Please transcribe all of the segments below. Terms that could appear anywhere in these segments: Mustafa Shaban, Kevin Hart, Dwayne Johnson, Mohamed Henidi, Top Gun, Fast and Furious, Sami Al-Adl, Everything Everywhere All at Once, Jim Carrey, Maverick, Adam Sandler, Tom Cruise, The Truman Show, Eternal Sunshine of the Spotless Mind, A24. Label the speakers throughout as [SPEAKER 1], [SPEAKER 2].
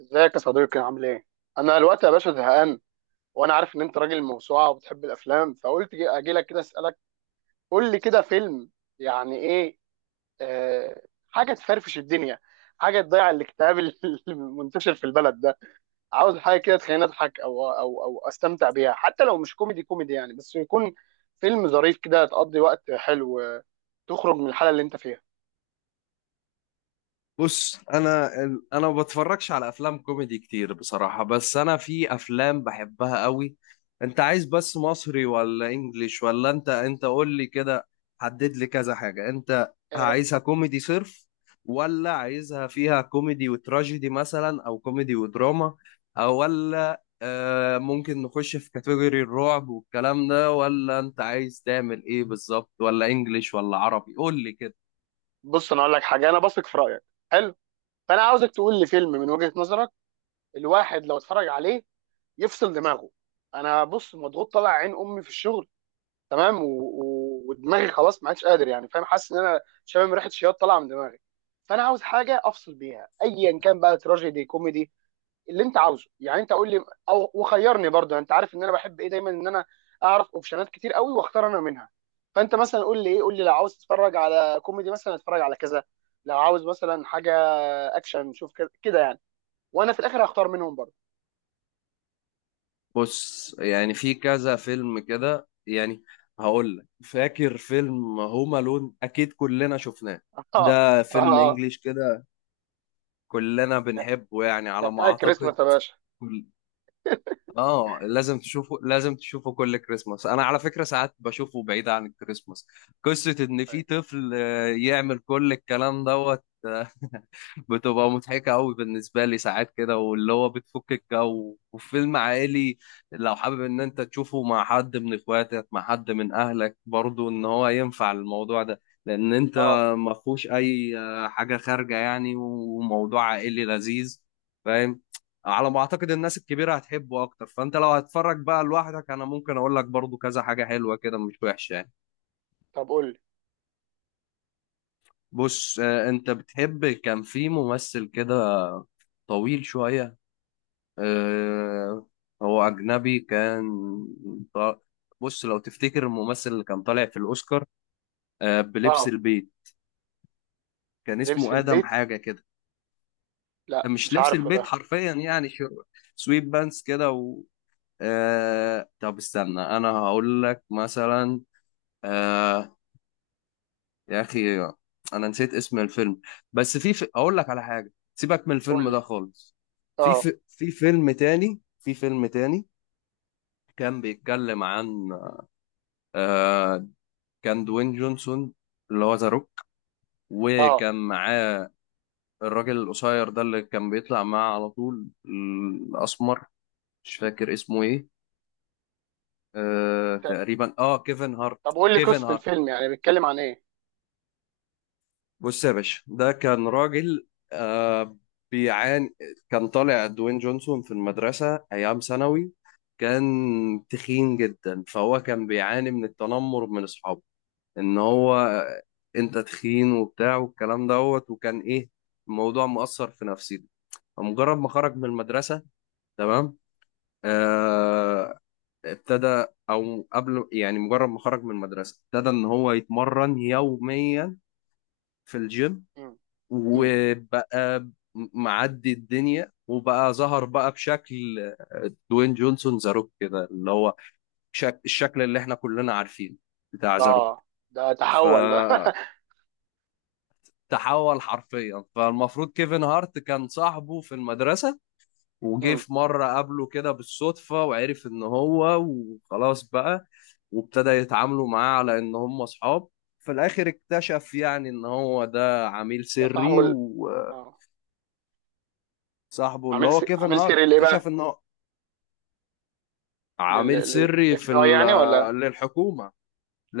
[SPEAKER 1] ازيك يا صديقي عامل ايه؟ انا الوقت يا باشا زهقان. وانا عارف ان انت راجل موسوعه وبتحب الافلام، فقلت اجي لك كده اسالك. قول لي كده فيلم يعني ايه. آه حاجه تفرفش الدنيا، حاجه تضيع الاكتئاب المنتشر في البلد ده. عاوز حاجه كده تخليني اضحك او استمتع بيها، حتى لو مش كوميدي كوميدي يعني، بس يكون فيلم ظريف كده تقضي وقت حلو. تخرج من الحاله اللي انت فيها.
[SPEAKER 2] بص، انا ما بتفرجش على افلام كوميدي كتير بصراحه. بس انا في افلام بحبها قوي. انت عايز بس مصري ولا انجليش، ولا انت قول لي كده؟ حدد لي كذا حاجه. انت
[SPEAKER 1] آه.
[SPEAKER 2] عايزها كوميدي صرف، ولا عايزها فيها كوميدي وتراجيدي مثلا، او كوميدي ودراما، او ولا ممكن نخش في كاتيجوري الرعب والكلام ده، ولا انت عايز تعمل ايه بالظبط؟ ولا انجليش ولا عربي؟ قول لي كده.
[SPEAKER 1] بص انا اقول لك حاجه، انا بثق في رايك. حلو. فانا عاوزك تقول لي فيلم من وجهه نظرك، الواحد لو اتفرج عليه يفصل دماغه. انا بص مضغوط، طالع عين امي في الشغل، تمام. ودماغي خلاص ما عادش قادر، يعني فاهم، حاسس ان انا شامم ريحه شياط طالعه من دماغي. فانا عاوز حاجه افصل بيها ايا كان بقى، تراجيدي كوميدي اللي انت عاوزه. يعني انت قول لي او وخيرني، برضه انت عارف ان انا بحب ايه دايما، ان انا اعرف اوبشنات كتير قوي واختار انا منها. فانت مثلا قول لي ايه، قول لي لو عاوز تتفرج على كوميدي مثلا اتفرج على كذا، لو عاوز مثلا حاجه اكشن شوف كده كده يعني. وانا في الاخر هختار منهم برضه.
[SPEAKER 2] بص، يعني في كذا فيلم كده يعني. هقول لك، فاكر فيلم هوم الون؟ اكيد كلنا شفناه.
[SPEAKER 1] اه.
[SPEAKER 2] ده فيلم
[SPEAKER 1] اه.
[SPEAKER 2] انجليش كده، كلنا بنحبه يعني
[SPEAKER 1] ده
[SPEAKER 2] على ما
[SPEAKER 1] بتاع
[SPEAKER 2] اعتقد.
[SPEAKER 1] الكريسماس يا باشا.
[SPEAKER 2] كل... اه لازم تشوفه، لازم تشوفه كل كريسماس. انا على فكرة ساعات بشوفه بعيد عن الكريسماس. قصة ان في
[SPEAKER 1] أيوة.
[SPEAKER 2] طفل يعمل كل الكلام دوت. بتبقى مضحكة أوي بالنسبة لي ساعات كده، واللي هو بتفك الجو وفيلم عائلي. لو حابب إن أنت تشوفه مع حد من إخواتك، مع حد من أهلك برضو، إن هو ينفع الموضوع ده، لأن أنت
[SPEAKER 1] اه
[SPEAKER 2] ما فيهوش أي حاجة خارجة يعني، وموضوع عائلي لذيذ. فاهم؟ على ما أعتقد الناس الكبيرة هتحبه أكتر، فأنت لو هتتفرج بقى لوحدك، أنا ممكن أقول لك برضو كذا حاجة حلوة كده مش وحشة يعني.
[SPEAKER 1] طب قول لي
[SPEAKER 2] بص، أنت بتحب. كان في ممثل كده طويل شوية، آه، هو أجنبي كان. ط- بص، لو تفتكر الممثل اللي كان طالع في الأوسكار، بلبس
[SPEAKER 1] اه.
[SPEAKER 2] البيت، كان
[SPEAKER 1] بلبس
[SPEAKER 2] اسمه آدم
[SPEAKER 1] البيت.
[SPEAKER 2] حاجة كده.
[SPEAKER 1] لا
[SPEAKER 2] مش
[SPEAKER 1] مش
[SPEAKER 2] لبس
[SPEAKER 1] عارفه
[SPEAKER 2] البيت
[SPEAKER 1] ده.
[SPEAKER 2] حرفيا يعني، سويت بانس كده، و طب استنى، أنا هقول لك مثلا. آه، يا أخي، أنا نسيت اسم الفيلم. بس أقول لك على حاجة، سيبك من
[SPEAKER 1] قول
[SPEAKER 2] الفيلم
[SPEAKER 1] لي.
[SPEAKER 2] ده خالص. في
[SPEAKER 1] اه.
[SPEAKER 2] في في فيلم تاني، كان بيتكلم عن، آه، كان دوين جونسون، اللي هو ذا روك،
[SPEAKER 1] اه.
[SPEAKER 2] وكان معاه الراجل القصير ده اللي كان بيطلع معاه على طول، الأسمر، مش فاكر اسمه إيه.
[SPEAKER 1] انت،
[SPEAKER 2] تقريبا، كيفن هارت.
[SPEAKER 1] طب قول لي
[SPEAKER 2] كيفن
[SPEAKER 1] قصة
[SPEAKER 2] هارت
[SPEAKER 1] الفيلم يعني بيتكلم عن ايه؟
[SPEAKER 2] بص يا باشا، ده كان راجل آه بيعاني. كان طالع دوين جونسون في المدرسة أيام ثانوي. كان تخين جدا، فهو كان بيعاني من التنمر من أصحابه، ان هو انت تخين وبتاع والكلام دوت، وكان ايه؟ الموضوع مؤثر في نفسيته. فمجرد ما خرج من المدرسة، تمام، آه ابتدى، او قبل يعني، مجرد ما خرج من المدرسة ابتدى ان هو يتمرن يوميا في الجيم،
[SPEAKER 1] مم. مم.
[SPEAKER 2] وبقى معدي الدنيا، وبقى ظهر بقى بشكل دوين جونسون زاروك كده، اللي هو الشكل اللي احنا كلنا عارفينه بتاع زاروك.
[SPEAKER 1] اه. ده
[SPEAKER 2] ف
[SPEAKER 1] تحول بقى
[SPEAKER 2] تحول حرفيا. فالمفروض كيفن هارت كان صاحبه في المدرسة، وجه
[SPEAKER 1] مم.
[SPEAKER 2] في مرة قابله كده بالصدفة، وعرف ان هو، وخلاص بقى وابتدى يتعاملوا معاه على ان هم اصحاب. في الاخر اكتشف يعني ان هو ده عميل
[SPEAKER 1] ده صاحبه
[SPEAKER 2] سري، وصاحبه
[SPEAKER 1] اه.
[SPEAKER 2] اللي هو كيفن
[SPEAKER 1] عامل سيري
[SPEAKER 2] هارت
[SPEAKER 1] ليه
[SPEAKER 2] اكتشف
[SPEAKER 1] بقى؟
[SPEAKER 2] انه
[SPEAKER 1] لل
[SPEAKER 2] عميل
[SPEAKER 1] لل
[SPEAKER 2] سري
[SPEAKER 1] اف بي اي يعني، ولا؟
[SPEAKER 2] للحكومة.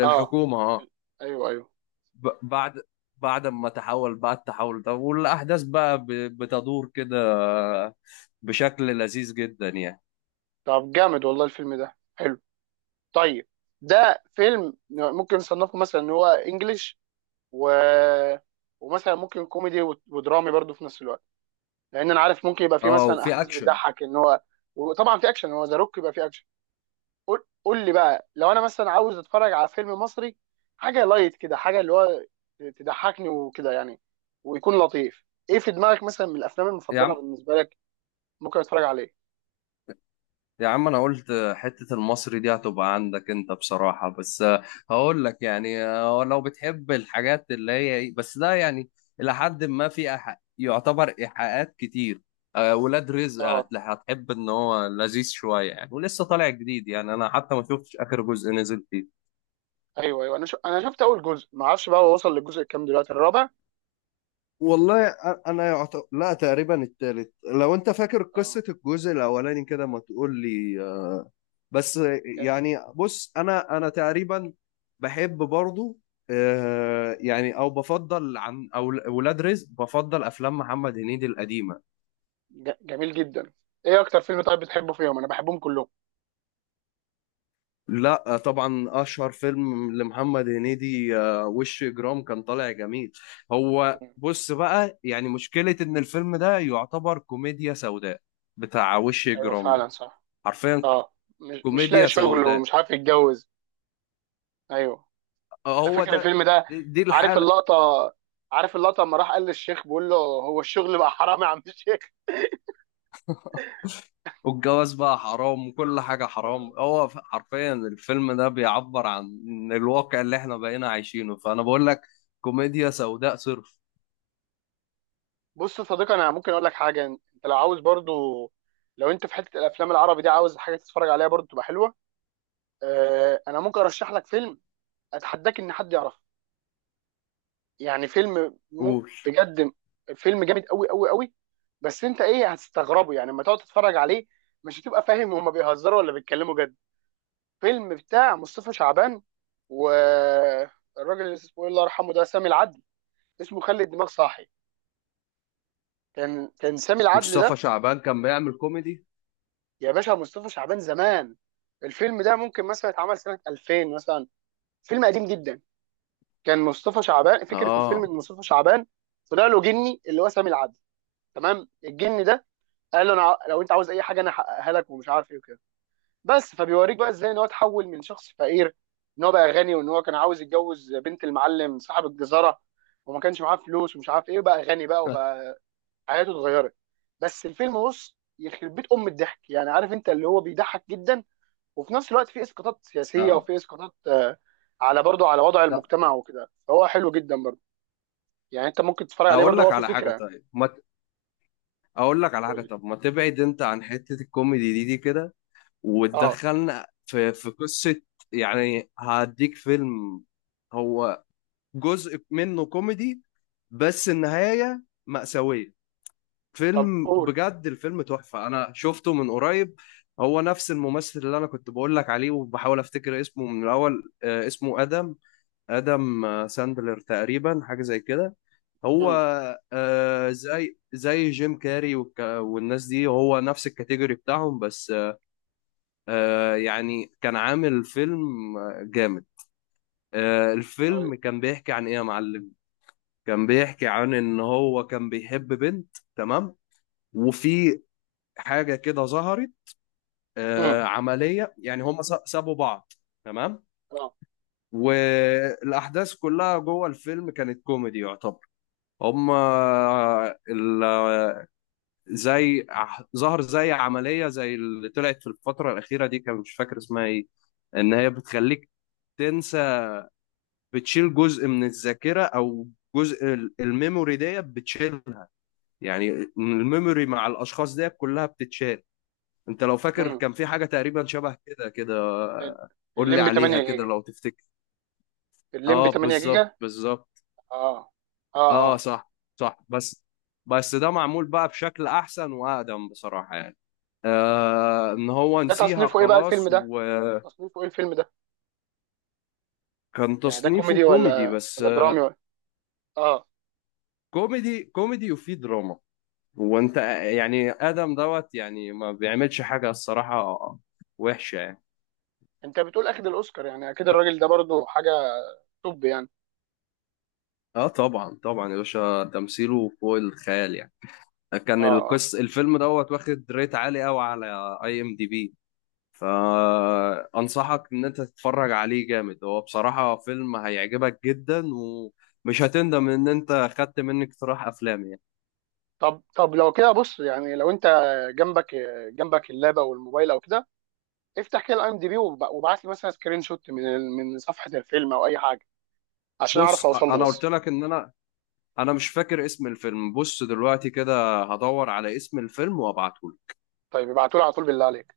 [SPEAKER 1] اه.
[SPEAKER 2] اه
[SPEAKER 1] ال- ايوه ايوه.
[SPEAKER 2] بعد، ما تحول بقى التحول ده، والاحداث بقى بتدور كده بشكل لذيذ جدا يعني،
[SPEAKER 1] طب جامد والله الفيلم ده حلو. طيب. ده فيلم ممكن نصنفه مثلا ان هو انجليش و... ومثلا ممكن كوميدي ودرامي برضو في نفس الوقت، لان انا عارف ممكن يبقى في
[SPEAKER 2] اه
[SPEAKER 1] مثلا
[SPEAKER 2] وفي
[SPEAKER 1] احداث
[SPEAKER 2] اكشن.
[SPEAKER 1] بتضحك ان هو. وطبعا في اكشن، هو ذا روك يبقى في اكشن. قول لي بقى، لو انا مثلا عاوز اتفرج على فيلم مصري، حاجه لايت كده، حاجه اللي هو تضحكني وكده يعني، ويكون لطيف. ايه في دماغك مثلا من الافلام
[SPEAKER 2] يا
[SPEAKER 1] المفضله
[SPEAKER 2] عم،
[SPEAKER 1] بالنسبه لك ممكن اتفرج عليه؟
[SPEAKER 2] يا عم، انا قلت حتة المصري دي هتبقى عندك انت بصراحة، بس هقول لك يعني، لو بتحب الحاجات اللي هي بس ده يعني الى حد ما في يعتبر ايحاءات كتير. ولاد رزق،
[SPEAKER 1] اه.
[SPEAKER 2] هتحب ان هو لذيذ شوية يعني. ولسه طالع جديد يعني، انا حتى ما شفتش اخر جزء نزل فيه.
[SPEAKER 1] ايوه ايوه. انا شفت اول جزء، ما اعرفش بقى هو وصل للجزء الكام دلوقتي، الرابع؟
[SPEAKER 2] والله، انا لا، تقريبا التالت، لو انت فاكر
[SPEAKER 1] اه.
[SPEAKER 2] قصة الجزء الاولاني كده ما تقول لي. بس يعني، بص انا تقريبا بحب برضو، يعني، او بفضل عن، او ولاد رزق، بفضل افلام محمد هنيدي القديمة.
[SPEAKER 1] جميل جدا. ايه اكتر فيلم طيب بتحبه فيهم؟ انا بحبهم كلهم.
[SPEAKER 2] لا، طبعا اشهر فيلم لمحمد هنيدي، وش اجرام، كان طالع جميل. هو بص بقى، يعني مشكلة ان الفيلم ده يعتبر كوميديا سوداء، بتاع وش
[SPEAKER 1] ايوه
[SPEAKER 2] اجرام
[SPEAKER 1] فعلا
[SPEAKER 2] ده
[SPEAKER 1] صح.
[SPEAKER 2] حرفيا،
[SPEAKER 1] اه. مش لاقي
[SPEAKER 2] كوميديا
[SPEAKER 1] شغل
[SPEAKER 2] سوداء.
[SPEAKER 1] ومش عارف يتجوز. ايوه. انا
[SPEAKER 2] هو
[SPEAKER 1] فاكر
[SPEAKER 2] ده.
[SPEAKER 1] الفيلم ده.
[SPEAKER 2] دي
[SPEAKER 1] عارف
[SPEAKER 2] الحالة.
[SPEAKER 1] اللقطه. عارف اللقطه لما راح قال للشيخ، بيقول له هو الشغل بقى حرام يا عم الشيخ.
[SPEAKER 2] والجواز بقى حرام، وكل حاجة حرام.
[SPEAKER 1] آه.
[SPEAKER 2] هو حرفيا الفيلم ده بيعبر عن الواقع اللي احنا بقينا عايشينه، فأنا بقول لك كوميديا سوداء صرف.
[SPEAKER 1] بص يا صديقي، انا ممكن اقول لك حاجه. انت لو عاوز برضو، لو انت في حته الافلام العربي دي عاوز حاجه تتفرج عليها برضو تبقى حلوه، انا ممكن ارشح لك فيلم اتحداك ان حد يعرفه. يعني فيلم م...
[SPEAKER 2] قول،
[SPEAKER 1] بجد. فيلم جامد قوي قوي قوي. بس انت ايه هتستغربه يعني لما تقعد تتفرج عليه، مش هتبقى فاهم هما بيهزروا ولا بيتكلموا جد. فيلم بتاع مصطفى شعبان، والراجل اللي اسمه الله يرحمه، ده سامي العدل. اسمه خلي الدماغ صاحي. كان سامي العدل
[SPEAKER 2] مصطفى
[SPEAKER 1] ده،
[SPEAKER 2] شعبان كان بيعمل كوميدي؟
[SPEAKER 1] يا باشا مصطفى شعبان زمان. الفيلم ده ممكن مثلا اتعمل سنة 2000 مثلا، فيلم قديم جدا. كان مصطفى شعبان، فكرة الفيلم
[SPEAKER 2] اه
[SPEAKER 1] ان مصطفى شعبان طلع له جني اللي هو سامي العدل، تمام. الجن ده قال له، انا لو انت عاوز اي حاجه انا احققها لك ومش عارف ايه وكده. بس فبيوريك بقى ازاي ان هو اتحول من شخص فقير، ان هو بقى غني، وان هو كان عاوز يتجوز بنت المعلم صاحب الجزاره وما كانش معاه فلوس ومش عارف ايه، وبقى غني بقى، وبقى حياته اتغيرت. بس الفيلم بص، يخرب بيت ام الضحك يعني، عارف انت اللي هو بيضحك جدا، وفي نفس الوقت في اسقاطات سياسيه
[SPEAKER 2] اه
[SPEAKER 1] وفي اسقاطات، على برضه على وضع
[SPEAKER 2] لا،
[SPEAKER 1] المجتمع وكده، فهو حلو جدا برضه، يعني انت ممكن تتفرج عليه
[SPEAKER 2] اقول
[SPEAKER 1] برضه، هو
[SPEAKER 2] لك
[SPEAKER 1] في
[SPEAKER 2] على حاجه،
[SPEAKER 1] فكره.
[SPEAKER 2] طيب ما ت- اقول لك على
[SPEAKER 1] قول
[SPEAKER 2] حاجه
[SPEAKER 1] لي.
[SPEAKER 2] طب ما تبعد انت عن حته الكوميدي دي كده،
[SPEAKER 1] اه.
[SPEAKER 2] وتدخلنا في قصه. يعني هديك فيلم، هو جزء منه كوميدي بس النهاية مأساوية.
[SPEAKER 1] طب
[SPEAKER 2] فيلم
[SPEAKER 1] قول.
[SPEAKER 2] بجد، الفيلم تحفة. أنا شفته من قريب. هو نفس الممثل اللي أنا كنت بقول لك عليه وبحاول أفتكر اسمه من الأول. اسمه آدم، آدم ساندلر تقريبا، حاجة زي كده. هو
[SPEAKER 1] امم
[SPEAKER 2] زي، جيم كاري والناس دي، هو نفس الكاتيجوري بتاعهم، بس يعني كان عامل فيلم جامد.
[SPEAKER 1] طيب.
[SPEAKER 2] الفيلم كان بيحكي عن إيه يا معلم؟ كان بيحكي عن ان هو كان بيحب بنت، تمام، وفي حاجه كده ظهرت،
[SPEAKER 1] امم
[SPEAKER 2] عمليه يعني، هم سابوا بعض، تمام،
[SPEAKER 1] اه.
[SPEAKER 2] والاحداث كلها جوه الفيلم كانت كوميدي يعتبر. هم آه، ال- زي ظهر زي عمليه زي اللي طلعت في الفتره الاخيره دي، كان مش فاكر اسمها ايه، ان هي بتخليك تنسى، بتشيل جزء من الذاكره، او جزء الميموري ديت بتشيله يعني. الميموري مع الاشخاص ديت كلها بتتشال. انت لو فاكر
[SPEAKER 1] امم
[SPEAKER 2] كان في حاجه تقريبا شبه كده كده،
[SPEAKER 1] ال-
[SPEAKER 2] قول لي
[SPEAKER 1] الليمبي
[SPEAKER 2] عليها
[SPEAKER 1] 8
[SPEAKER 2] كده
[SPEAKER 1] جيجا.
[SPEAKER 2] لو تفتكر.
[SPEAKER 1] الليمبي
[SPEAKER 2] اه،
[SPEAKER 1] 8
[SPEAKER 2] بالظبط
[SPEAKER 1] جيجا.
[SPEAKER 2] بالظبط.
[SPEAKER 1] اه اه
[SPEAKER 2] اه
[SPEAKER 1] اه.
[SPEAKER 2] صح، صح. بس ده معمول بقى بشكل احسن واقدم بصراحه يعني. ان هو
[SPEAKER 1] ده
[SPEAKER 2] نسيها
[SPEAKER 1] تصنيفه ايه بقى
[SPEAKER 2] خلاص،
[SPEAKER 1] الفيلم ده؟
[SPEAKER 2] وكان
[SPEAKER 1] تصنيفه ايه الفيلم ده؟ يعني ده
[SPEAKER 2] تصنيفه
[SPEAKER 1] كوميدي
[SPEAKER 2] كوميدي،
[SPEAKER 1] ولا
[SPEAKER 2] بس
[SPEAKER 1] ولا درامي ولا؟ اه.
[SPEAKER 2] كوميدي كوميدي وفيه دراما. وانت يعني ادم دوت يعني ما بيعملش حاجه، الصراحه، وحشه.
[SPEAKER 1] انت بتقول اخد الاوسكار، يعني اكيد الراجل ده برضو حاجه توب يعني.
[SPEAKER 2] اه طبعا طبعا يا باشا، تمثيله فوق الخيال يعني.
[SPEAKER 1] اه
[SPEAKER 2] كان
[SPEAKER 1] اه.
[SPEAKER 2] الفيلم دوت واخد ريت عالي قوي على IMDb. فانصحك ان انت تتفرج عليه، جامد هو بصراحة، فيلم هيعجبك جدا، ومش هتندم ان انت خدت مني اقتراح افلام يعني.
[SPEAKER 1] طب طب لو كده بص، يعني لو انت، جنبك جنبك اللاب او الموبايل او كده، افتح كده الاي ام دي بي وابعت لي مثلا سكرين شوت من صفحه الفيلم او اي حاجه، عشان اعرف
[SPEAKER 2] بص،
[SPEAKER 1] اوصل له
[SPEAKER 2] انا قلت
[SPEAKER 1] بس.
[SPEAKER 2] لك ان انا مش فاكر اسم الفيلم. بص دلوقتي كده هدور على اسم الفيلم وابعته.
[SPEAKER 1] طيب ابعتوا لي على طول بالله عليك.